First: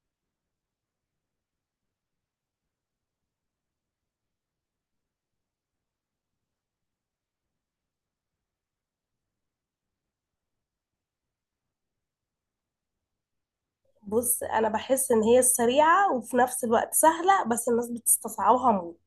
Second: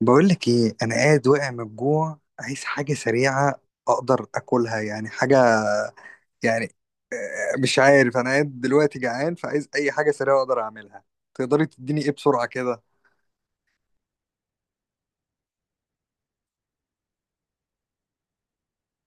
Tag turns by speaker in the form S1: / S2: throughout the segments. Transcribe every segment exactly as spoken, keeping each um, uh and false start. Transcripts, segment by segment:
S1: بقول لك ايه، انا قاعد واقع من الجوع، عايز حاجه سريعه اقدر اكلها يعني، حاجه يعني. آه، مش عارف، انا قاعد دلوقتي جعان، فعايز اي حاجه سريعه اقدر اعملها. تقدري تديني ايه بسرعه كده؟
S2: بص انا بحس ان هي سريعه وفي نفس الوقت سهله بس الناس بتستصعبها موت.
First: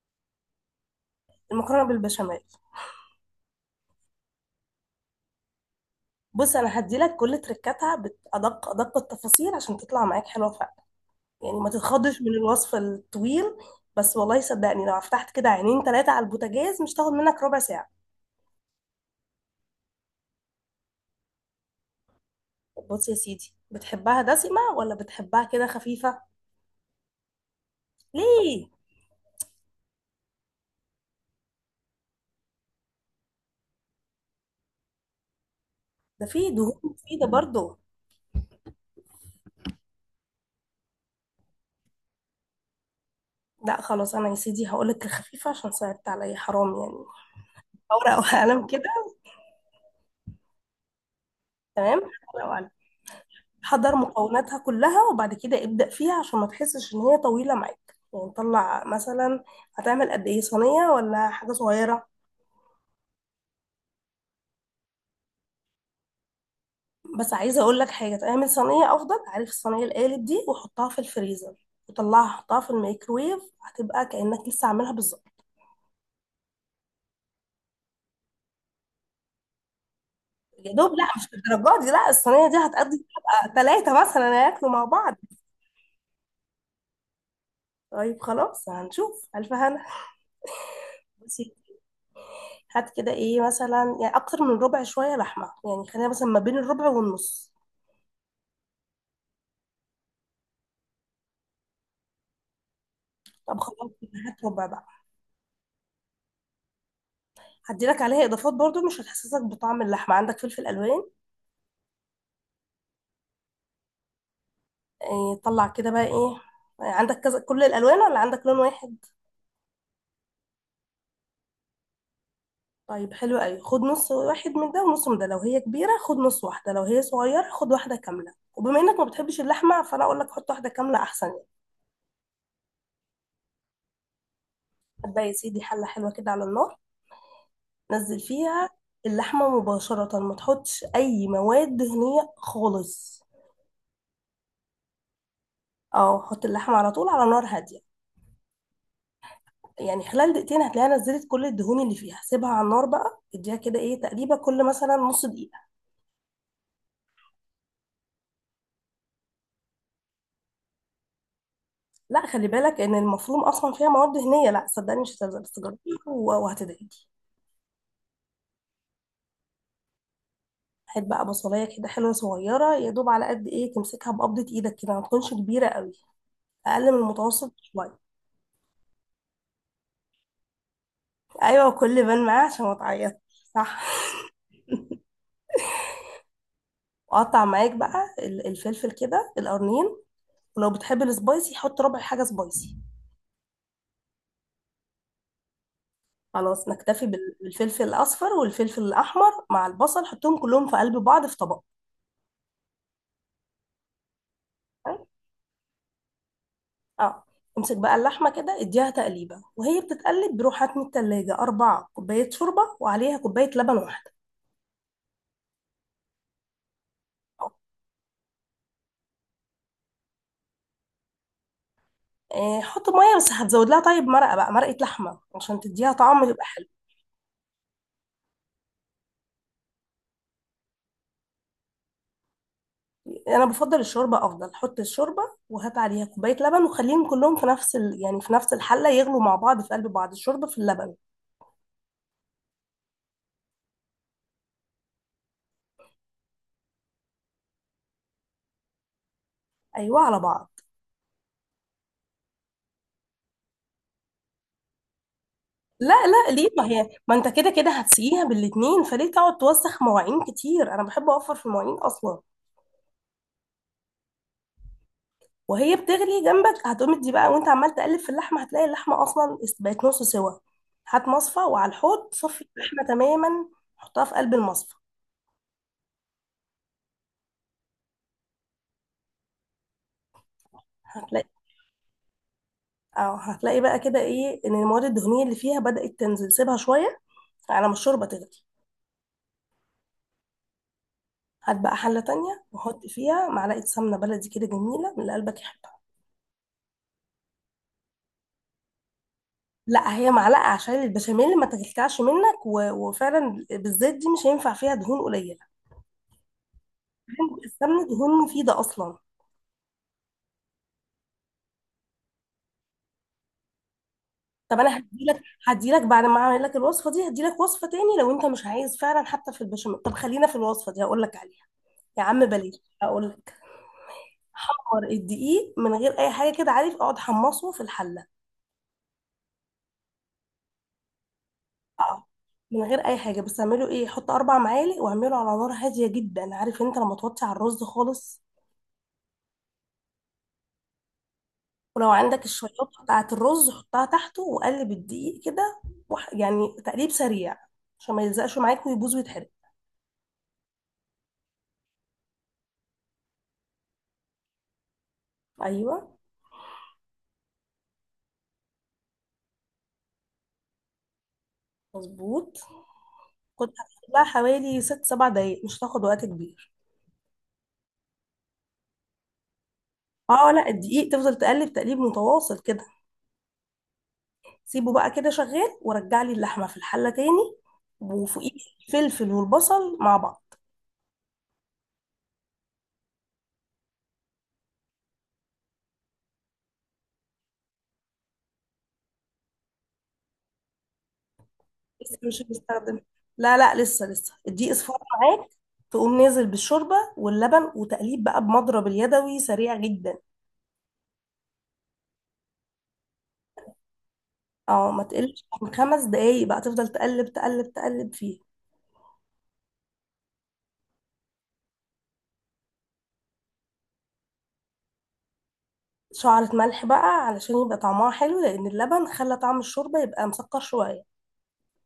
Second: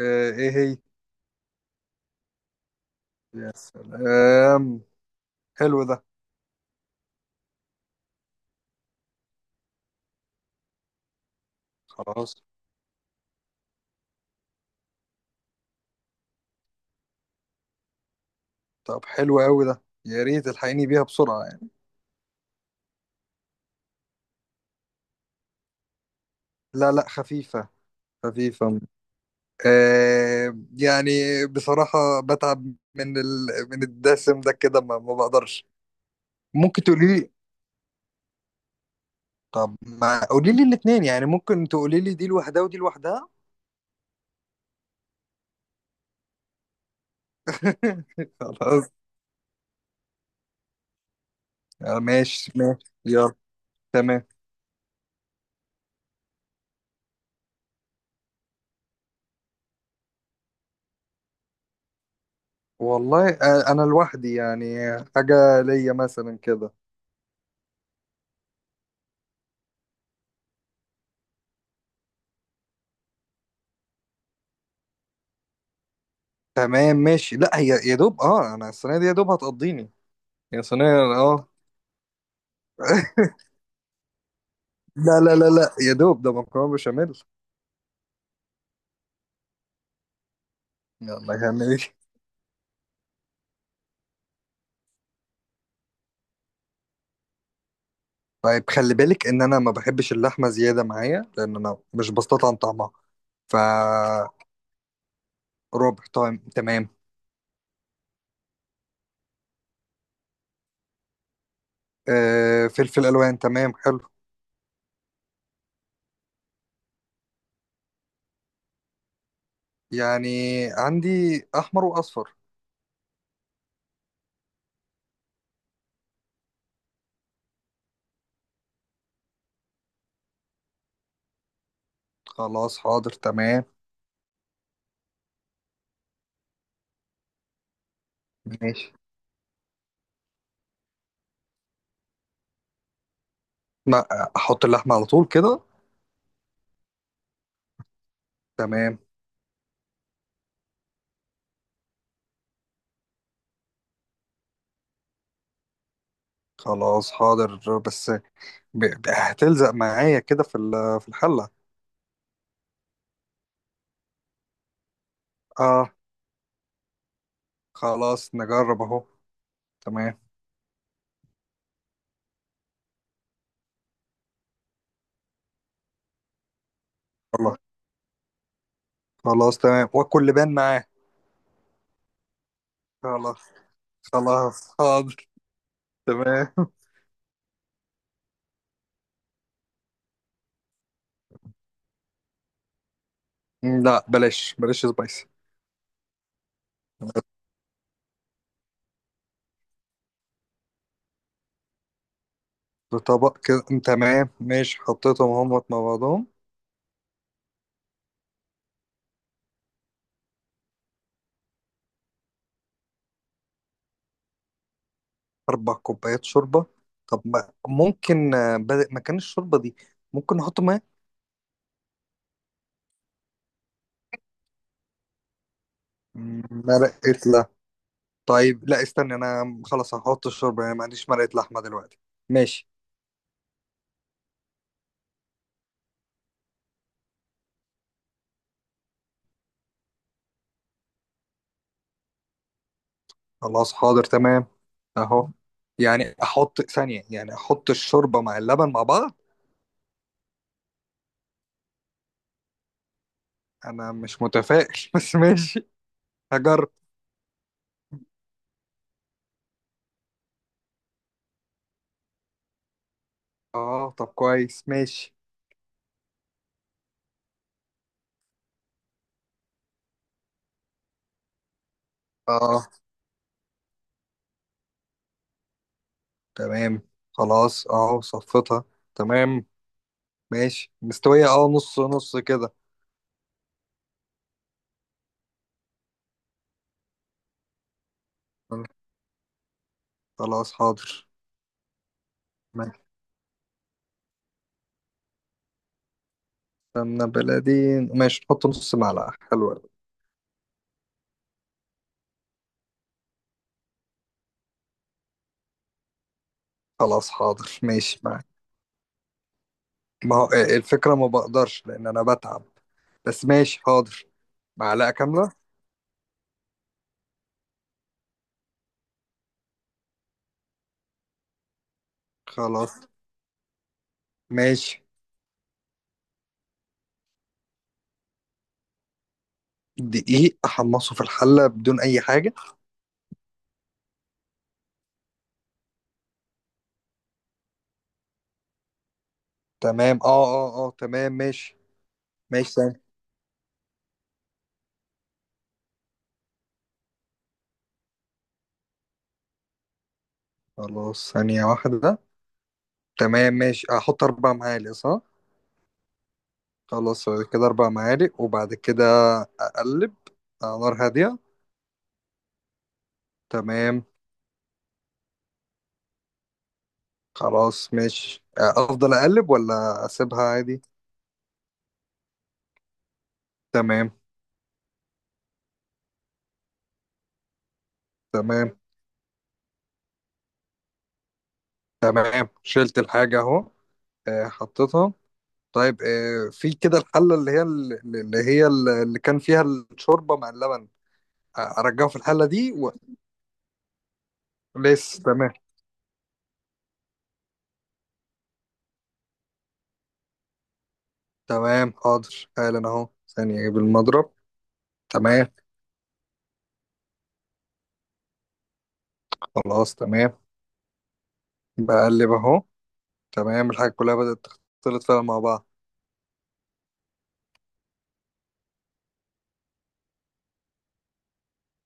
S1: آه، ايه هي؟
S2: المكرونه بالبشاميل.
S1: يا سلام، حلو ده.
S2: بص انا هديلك كل تركاتها بادق ادق التفاصيل عشان تطلع معاك حلوه فعلا، يعني ما تتخضش من
S1: خلاص.
S2: الوصف الطويل. بس والله صدقني لو فتحت كده عينين ثلاثه على البوتاجاز مش تاخد منك ربع ساعه.
S1: طب حلو قوي ده، يا ريت الحقيني بيها بسرعه يعني.
S2: بص يا سيدي، بتحبها دسمه ولا بتحبها كده خفيفه؟
S1: لا لا، خفيفه
S2: ليه؟
S1: خفيفه. آه يعني، بصراحه بتعب من ال... من الدسم ده كده، ما, ما بقدرش.
S2: ده في دهون
S1: ممكن تقولي
S2: مفيده
S1: لي.
S2: برضه.
S1: طب ما قولي لي الاثنين يعني، ممكن تقولي لي دي لوحدها ودي لوحدها.
S2: لا خلاص، انا يا سيدي هقولك الخفيفه عشان صعبت عليا حرام يعني. ورقه وقلم كده.
S1: خلاص.
S2: تمام،
S1: آه،
S2: ورقة
S1: ماشي
S2: وقلم.
S1: ماشي يلا.
S2: حضر
S1: تمام.
S2: مكوناتها كلها وبعد كده ابدأ فيها عشان ما تحسش ان هي طويلة معاك، يعني طلع مثلا، هتعمل قد ايه، صينية ولا حاجة صغيرة؟
S1: والله آه، انا لوحدي يعني، حاجة ليا مثلا كده.
S2: بس عايزة اقول لك حاجة، تعمل صينية افضل. عارف الصينية القالب دي؟ وحطها في الفريزر وطلعها حطها في الميكرويف، هتبقى كأنك لسه عاملها بالظبط.
S1: تمام ماشي. لا هي يا دوب، اه انا الصينية دي يا دوب هتقضيني. يا
S2: يا
S1: صينية
S2: دوب لا، مش
S1: اه.
S2: الدرجات دي، لا الصينية دي هتقضي ثلاثة مثلا هياكلوا مع بعض.
S1: لا لا لا لا، يا دوب ده مكرونة بشاميل.
S2: طيب خلاص، هنشوف ألف هنا.
S1: يلا
S2: بصي،
S1: هنعمل ايه؟
S2: هات كده ايه مثلا، يعني أكتر من ربع شوية لحمة، يعني خلينا مثلا ما بين الربع والنص.
S1: طيب خلي بالك ان انا ما بحبش اللحمة زيادة معايا، لان انا مش بستطعم طعمها. ف
S2: طب خلاص، هات ربع بقى.
S1: ربع طيب، تمام.
S2: هدي لك عليها اضافات برضو مش هتحسسك بطعم اللحمه. عندك فلفل الوان؟
S1: آه، فلفل الوان، تمام حلو.
S2: إيه طلع كده بقى ايه؟ آه، عندك كذا كل الالوان ولا عندك لون واحد؟
S1: يعني عندي احمر واصفر.
S2: طيب حلو قوي، خد نص واحد من ده ونص من ده، لو هي كبيره خد نص واحده، لو هي صغيره خد واحده كامله، وبما انك ما بتحبش اللحمه فانا اقول لك حط واحده كامله احسن يعني.
S1: خلاص حاضر تمام
S2: هتبقى يا سيدي حله حلوه كده على النار، نزل فيها
S1: ماشي.
S2: اللحمه مباشره، ما تحطش اي مواد دهنيه خالص.
S1: ما احط اللحمه على طول كده
S2: اه حط اللحمه على طول على نار هاديه.
S1: تمام.
S2: يعني خلال دقيقتين هتلاقيها نزلت كل الدهون اللي فيها، سيبها على النار بقى، اديها كده ايه تقليبه كل مثلا نص دقيقه.
S1: خلاص حاضر. بس ب- ب- هتلزق معايا كده في ال- في الحله.
S2: لا خلي بالك ان المفروم اصلا فيها مواد دهنيه، لا صدقني مش هتلزق، بس جربي.
S1: اه
S2: و- وهتدعي.
S1: خلاص نجرب اهو. تمام.
S2: هات بقى بصلايه كده حلوه صغيره، يا دوب على قد ايه تمسكها بقبضه ايدك كده، ما تكونش كبيره قوي، اقل من المتوسط
S1: خلاص.
S2: شويه.
S1: خلاص تمام، واكل لبان معاه.
S2: ايوه كل بان معاه عشان ما تعيط.
S1: خلاص.
S2: صح.
S1: خلاص حاضر. تمام.
S2: وقطع معاك بقى ال- الفلفل كده القرنين، ولو بتحب السبايسي حط ربع حاجه سبايسي.
S1: لا، بلاش بلاش سبايسي.
S2: خلاص نكتفي بال- بالفلفل الاصفر والفلفل الاحمر مع البصل، حطهم كلهم في قلب بعض في طبق.
S1: في طبق كده، تمام ماشي،
S2: تمام؟
S1: حطيتهم هم مع بعضهم.
S2: اه. امسك بقى اللحمه كده اديها تقليبه، وهي بتتقلب روح هات من التلاجة أربع كوبايات شوربه وعليها كوبايه لبن واحده.
S1: أربع كوبايات شوربة. طب
S2: آه،
S1: ما ممكن آه، بدل مكان الشوربة دي، ممكن نحط ماء؟
S2: آه، حط ميه بس هتزود لها، طيب مرقه بقى، مرقه لحمه عشان تديها طعم يبقى حلو.
S1: مرقة لحمة. طيب لا استنى، أنا خلاص هحط الشوربة يعني، ما عنديش مرقة لحمة دلوقتي. ماشي.
S2: انا بفضل الشوربه، افضل حط الشوربه وهات عليها كوبايه لبن وخليهم كلهم في نفس ال... يعني في نفس الحله يغلوا مع بعض في قلب بعض، الشوربه في اللبن.
S1: خلاص حاضر تمام. أهو. يعني أحط ثانية، يعني أحط الشوربة مع اللبن مع بعض.
S2: ايوه على بعض.
S1: أنا مش متفائل بس ماشي.
S2: لا لا، ليه؟ ما
S1: هجرب.
S2: هي ما انت كده كده هتسقيها بالاتنين، فليه تقعد توسخ مواعين كتير؟ انا بحب اوفر في المواعين اصلا.
S1: أه طب كويس ماشي.
S2: وهي بتغلي جنبك هتقوم دي بقى، وانت عمال تقلب في اللحمه هتلاقي اللحمه اصلا بقت نص سوا. هات مصفى وعلى الحوض صفي
S1: أه
S2: اللحمه تماما، حطها في قلب المصفى.
S1: تمام. خلاص أه صفتها. تمام ماشي مستوية
S2: هتلاقي،
S1: أه، نص نص كده.
S2: اه هتلاقي بقى كده ايه ان المواد الدهنيه اللي فيها بدأت تنزل، سيبها شويه على ما الشوربه تغلي.
S1: خلاص حاضر.
S2: هات بقى حله تانية
S1: ماشي،
S2: وحط فيها معلقه سمنه بلدي كده جميله من اللي قلبك يحبها.
S1: سمنة بلدي. ماشي، نحط نص معلقة حلوة أوي.
S2: لا هي معلقه عشان البشاميل ما تكلكعش منك، و... وفعلا بالذات دي مش هينفع فيها دهون قليله،
S1: خلاص حاضر
S2: السمنه
S1: ماشي
S2: دهون
S1: معاك.
S2: مفيده اصلا.
S1: ما هو إيه، الفكرة ما بقدرش لأن أنا بتعب. بس ماشي حاضر.
S2: طب انا
S1: معلقة
S2: هديلك،
S1: كاملة.
S2: هديلك بعد ما اعمل لك الوصفه دي هديلك وصفه تاني لو انت مش عايز فعلا حتى في البشاميل. طب خلينا في الوصفه دي هقول لك عليها. يا عم بلاش.
S1: خلاص.
S2: هقول لك،
S1: ماشي.
S2: حمر الدقيق من غير اي حاجه كده، عارف اقعد حمصه في الحله.
S1: دقيق أحمصه في الحلة بدون أي
S2: اه
S1: حاجة.
S2: من غير اي حاجه، بس اعمله ايه، حط اربع معالق واعمله على نار هاديه جدا، عارف انت لما توطي على الرز خالص؟
S1: تمام اه اه اه، تمام ماشي.
S2: ولو عندك
S1: ماشي
S2: الشويات
S1: ثانية.
S2: بتاعة الرز حطها تحته وقلب الدقيق كده، وح... يعني تقليب سريع عشان ما يلزقش معاك ويبوظ ويتحرق.
S1: خلاص ثانية واحدة. تمام ماشي، أحط أربع معالق صح؟
S2: ايوه
S1: خلاص. كده أربع معالق، وبعد كده أقلب على نار هادية.
S2: مظبوط. كنت
S1: تمام.
S2: هتقلبها حوالي ست سبع دقايق، مش هتاخد وقت كبير.
S1: خلاص ماشي. آه، افضل اقلب ولا اسيبها
S2: اه لا،
S1: عادي؟
S2: الدقيق تفضل تقلب تقليب متواصل كده.
S1: تمام.
S2: سيبه بقى كده شغال، ورجع لي اللحمة في الحلة تاني وفوقيه
S1: تمام
S2: الفلفل والبصل مع بعض.
S1: تمام، شلت الحاجة اهو. آه، حطيتها. طيب آه، في كده الحلة اللي هي اللي هي اللي كان فيها الشوربة مع اللبن. آه، ارجعه في
S2: لسه مش
S1: الحلة دي و...
S2: هنستخدم، لا لا لسه، لسه الدقيق اصفر
S1: لسه.
S2: معاك.
S1: تمام.
S2: تقوم نازل بالشوربة واللبن وتقليب بقى بمضرب اليدوي سريع جدا.
S1: تمام حاضر حالا اهو، ثانية اجيب المضرب.
S2: اه، ما تقلش
S1: تمام.
S2: عن خمس دقايق بقى، تفضل تقلب تقلب تقلب فيه
S1: خلاص تمام. بقلب اهو. تمام، الحاجة كلها بدأت تختلط فعلا مع بعض.
S2: شعرة ملح بقى علشان يبقى طعمها حلو، لأن اللبن خلى طعم الشوربة يبقى مسكر شوية.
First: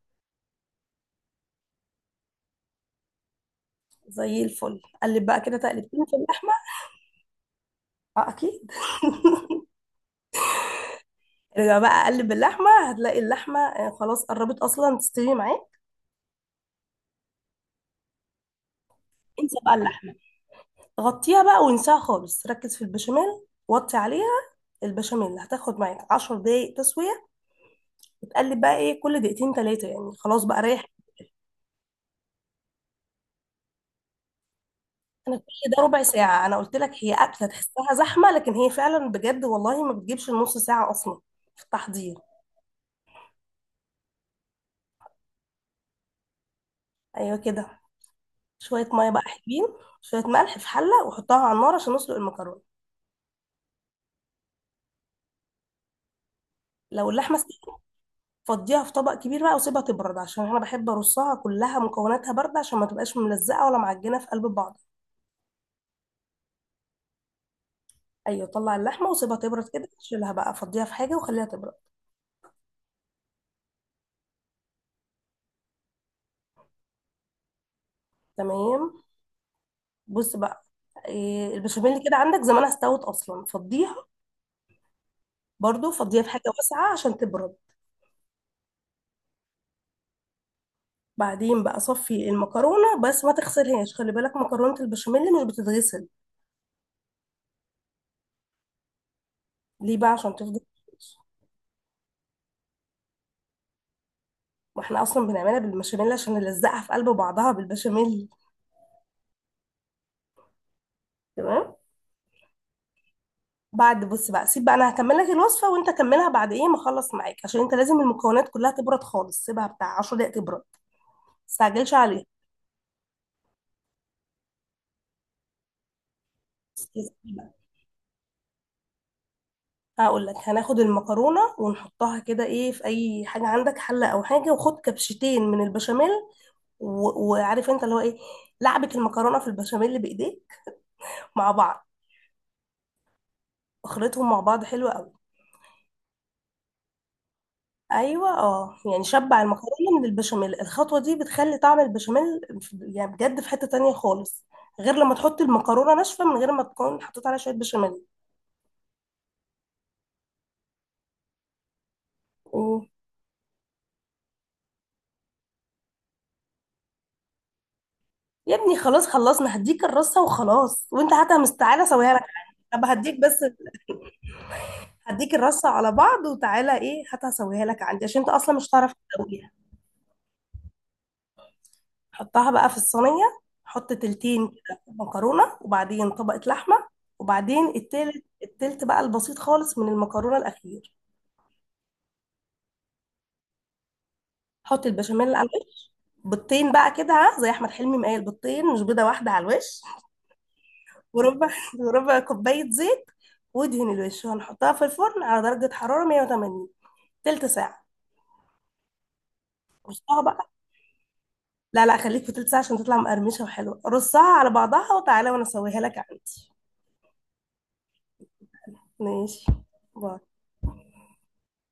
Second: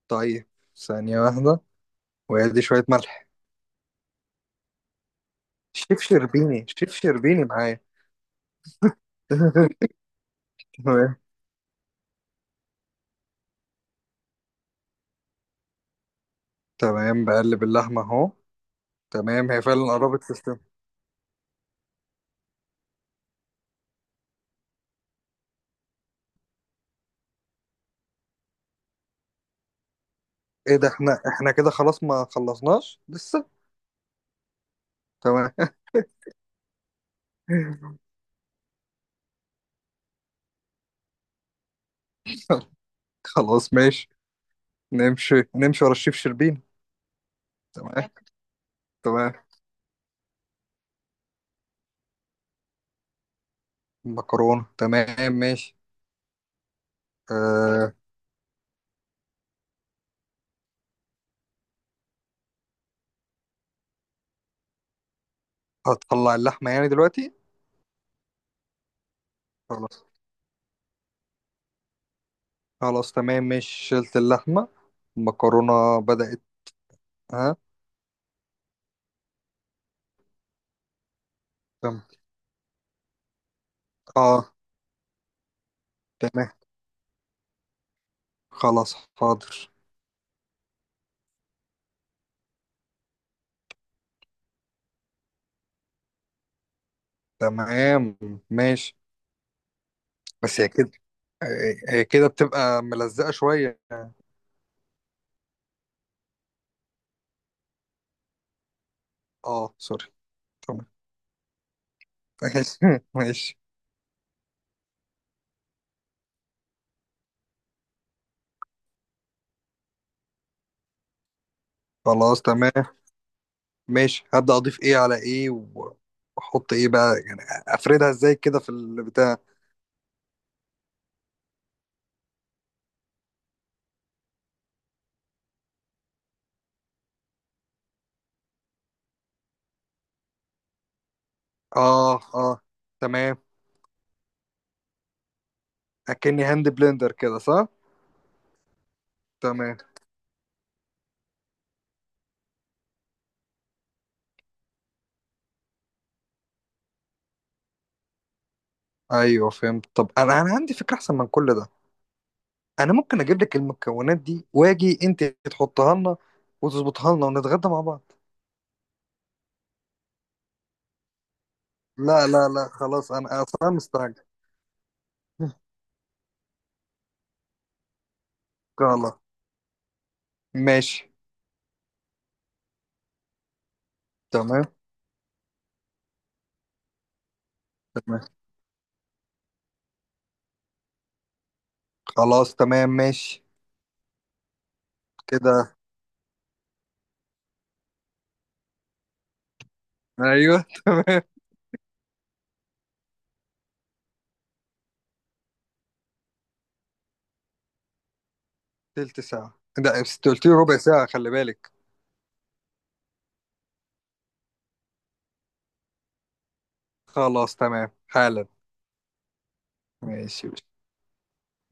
S1: طيب ثانية واحدة، وادي شوية ملح.
S2: زي الفل، قلب بقى كده
S1: شيف
S2: تقلبتين في اللحمة.
S1: شربيني، شيف شربيني معايا.
S2: اه أكيد.
S1: تمام.
S2: ارجع بقى قلب اللحمة هتلاقي اللحمة آه، خلاص قربت أصلا تستوي معاك.
S1: تمام، بقلب اللحمة اهو. تمام،
S2: انسى
S1: هي
S2: بقى
S1: فعلا
S2: اللحمة،
S1: قربت تستوي.
S2: غطيها بقى وانساها خالص، ركز في البشاميل وطي عليها. البشاميل هتاخد معاك عشر دقايق تسوية، تقلب بقى ايه كل دقيقتين تلاتة، يعني خلاص بقى
S1: ايه
S2: ريح.
S1: ده، احنا احنا كده خلاص، ما خلصناش لسه؟
S2: انا كل
S1: تمام.
S2: ده ربع ساعة، انا قلت لك هي اكلة تحسها زحمة لكن هي فعلا بجد والله ما بتجيبش النص ساعة اصلا في التحضير.
S1: خلاص ماشي. نمشي نمشي ورا الشيف شربين.
S2: ايوه كده.
S1: تمام.
S2: شوية مية بقى
S1: تمام.
S2: حلوين، شوية ملح في حلة وحطها على النار عشان نسلق المكرونة.
S1: مكرونة، تمام ماشي.
S2: لو اللحمة استوت
S1: أه.
S2: فضيها في طبق كبير بقى وسيبها تبرد، عشان انا بحب ارصها كلها مكوناتها باردة عشان ما تبقاش ملزقة ولا معجنة في قلب بعض.
S1: هتطلع اللحمة يعني دلوقتي؟
S2: ايوه طلع اللحمة وسيبها تبرد كده،
S1: خلاص.
S2: شيلها بقى فضيها في حاجة وخليها تبرد.
S1: خلاص تمام ماشي، شلت اللحمة، المكرونة بدأت. ها.
S2: تمام. بص بقى، إيه، البشاميل
S1: تمام.
S2: كده عندك زمانها استوت اصلا، فضيها.
S1: اه
S2: برضو فضيها في حاجة
S1: تمام.
S2: واسعة عشان تبرد.
S1: خلاص حاضر.
S2: بعدين بقى صفي المكرونة، بس ما تغسلهاش، خلي بالك مكرونة البشاميل مش بتتغسل.
S1: تمام ماشي.
S2: ليه بقى؟ عشان تفضل
S1: بس هي كده،
S2: فريش.
S1: هي هي كده بتبقى ملزقة شوية.
S2: واحنا اصلا بنعملها بالبشاميل عشان نلزقها في قلب بعضها بالبشاميل.
S1: اه سوري. تمام.
S2: تمام.
S1: ماشي. ماشي.
S2: بعد بص بقى، سيب بقى انا هكمل لك الوصفة وانت كملها بعد ايه ما اخلص معاك، عشان انت لازم المكونات كلها تبرد خالص، سيبها بتاع عشر دقايق تبرد، ما تستعجلش عليها.
S1: خلاص تمام ماشي. هبدأ أضيف إيه على إيه، و- وأحط إيه بقى يعني؟ أفردها إزاي كده في البتاع؟
S2: هقول لك، هناخد المكرونه ونحطها كده ايه في اي حاجه عندك، حله او حاجه، وخد كبشتين من البشاميل. و- وعارف انت اللي هو ايه، لعبة المكرونة في البشاميل اللي بايديه مع بعض،
S1: اه اه تمام.
S2: خلطهم مع بعض حلوة قوي.
S1: أكني هاند بلندر كده صح؟
S2: ايوه اه، يعني شبع
S1: تمام.
S2: المكرونة من البشاميل، الخطوة دي بتخلي طعم البشاميل في- يعني بجد في حتة تانية خالص، غير لما تحط المكرونة ناشفة من غير ما تكون حطيت عليها شوية بشاميل.
S1: أيوه فهمت. طب أنا أنا عندي فكرة أحسن من كل ده.
S2: أوه.
S1: أنا ممكن أجيب لك المكونات دي، وأجي أنت تحطها لنا، وتظبطها لنا ونتغدى مع بعض.
S2: يا ابني خلاص خلصنا، هديك الرصة وخلاص، وانت هاتها مستعجلة اسويها لك
S1: لا
S2: عندي.
S1: لا لا،
S2: طب
S1: خلاص
S2: هديك
S1: أنا
S2: بس،
S1: أصلا مستعجل.
S2: هديك الرصة على بعض وتعالى ايه هاتها اسويها لك عندي، عشان انت اصلا مش هتعرف
S1: خلاص
S2: تسويها.
S1: ماشي.
S2: حطها بقى في الصينية، حط تلتين
S1: تمام.
S2: كده مكرونة وبعدين طبقة لحمة، وبعدين التالت،
S1: تمام.
S2: التلت بقى البسيط خالص من المكرونة الأخير.
S1: خلاص تمام ماشي
S2: حط البشاميل على
S1: كده.
S2: الوش، بيضتين بقى كده، ها، زي أحمد حلمي مقايل بيضتين مش بيضة واحدة على الوش.
S1: ايوه. تمام.
S2: وربع وربع كوباية زيت، وادهن الوش، وهنحطها في الفرن على درجة حرارة مية وتمانين تلت ساعة.
S1: تلت ساعة؟ ده
S2: رصها
S1: انت قلت
S2: بقى.
S1: لي ربع ساعة، خلي بالك.
S2: لا لا، خليك في تلت ساعة عشان تطلع مقرمشة وحلوة، رصها على بعضها وتعالى وأنا أسويها لك عندي.
S1: خلاص تمام حالا.
S2: ماشي. باي.
S1: ماشي.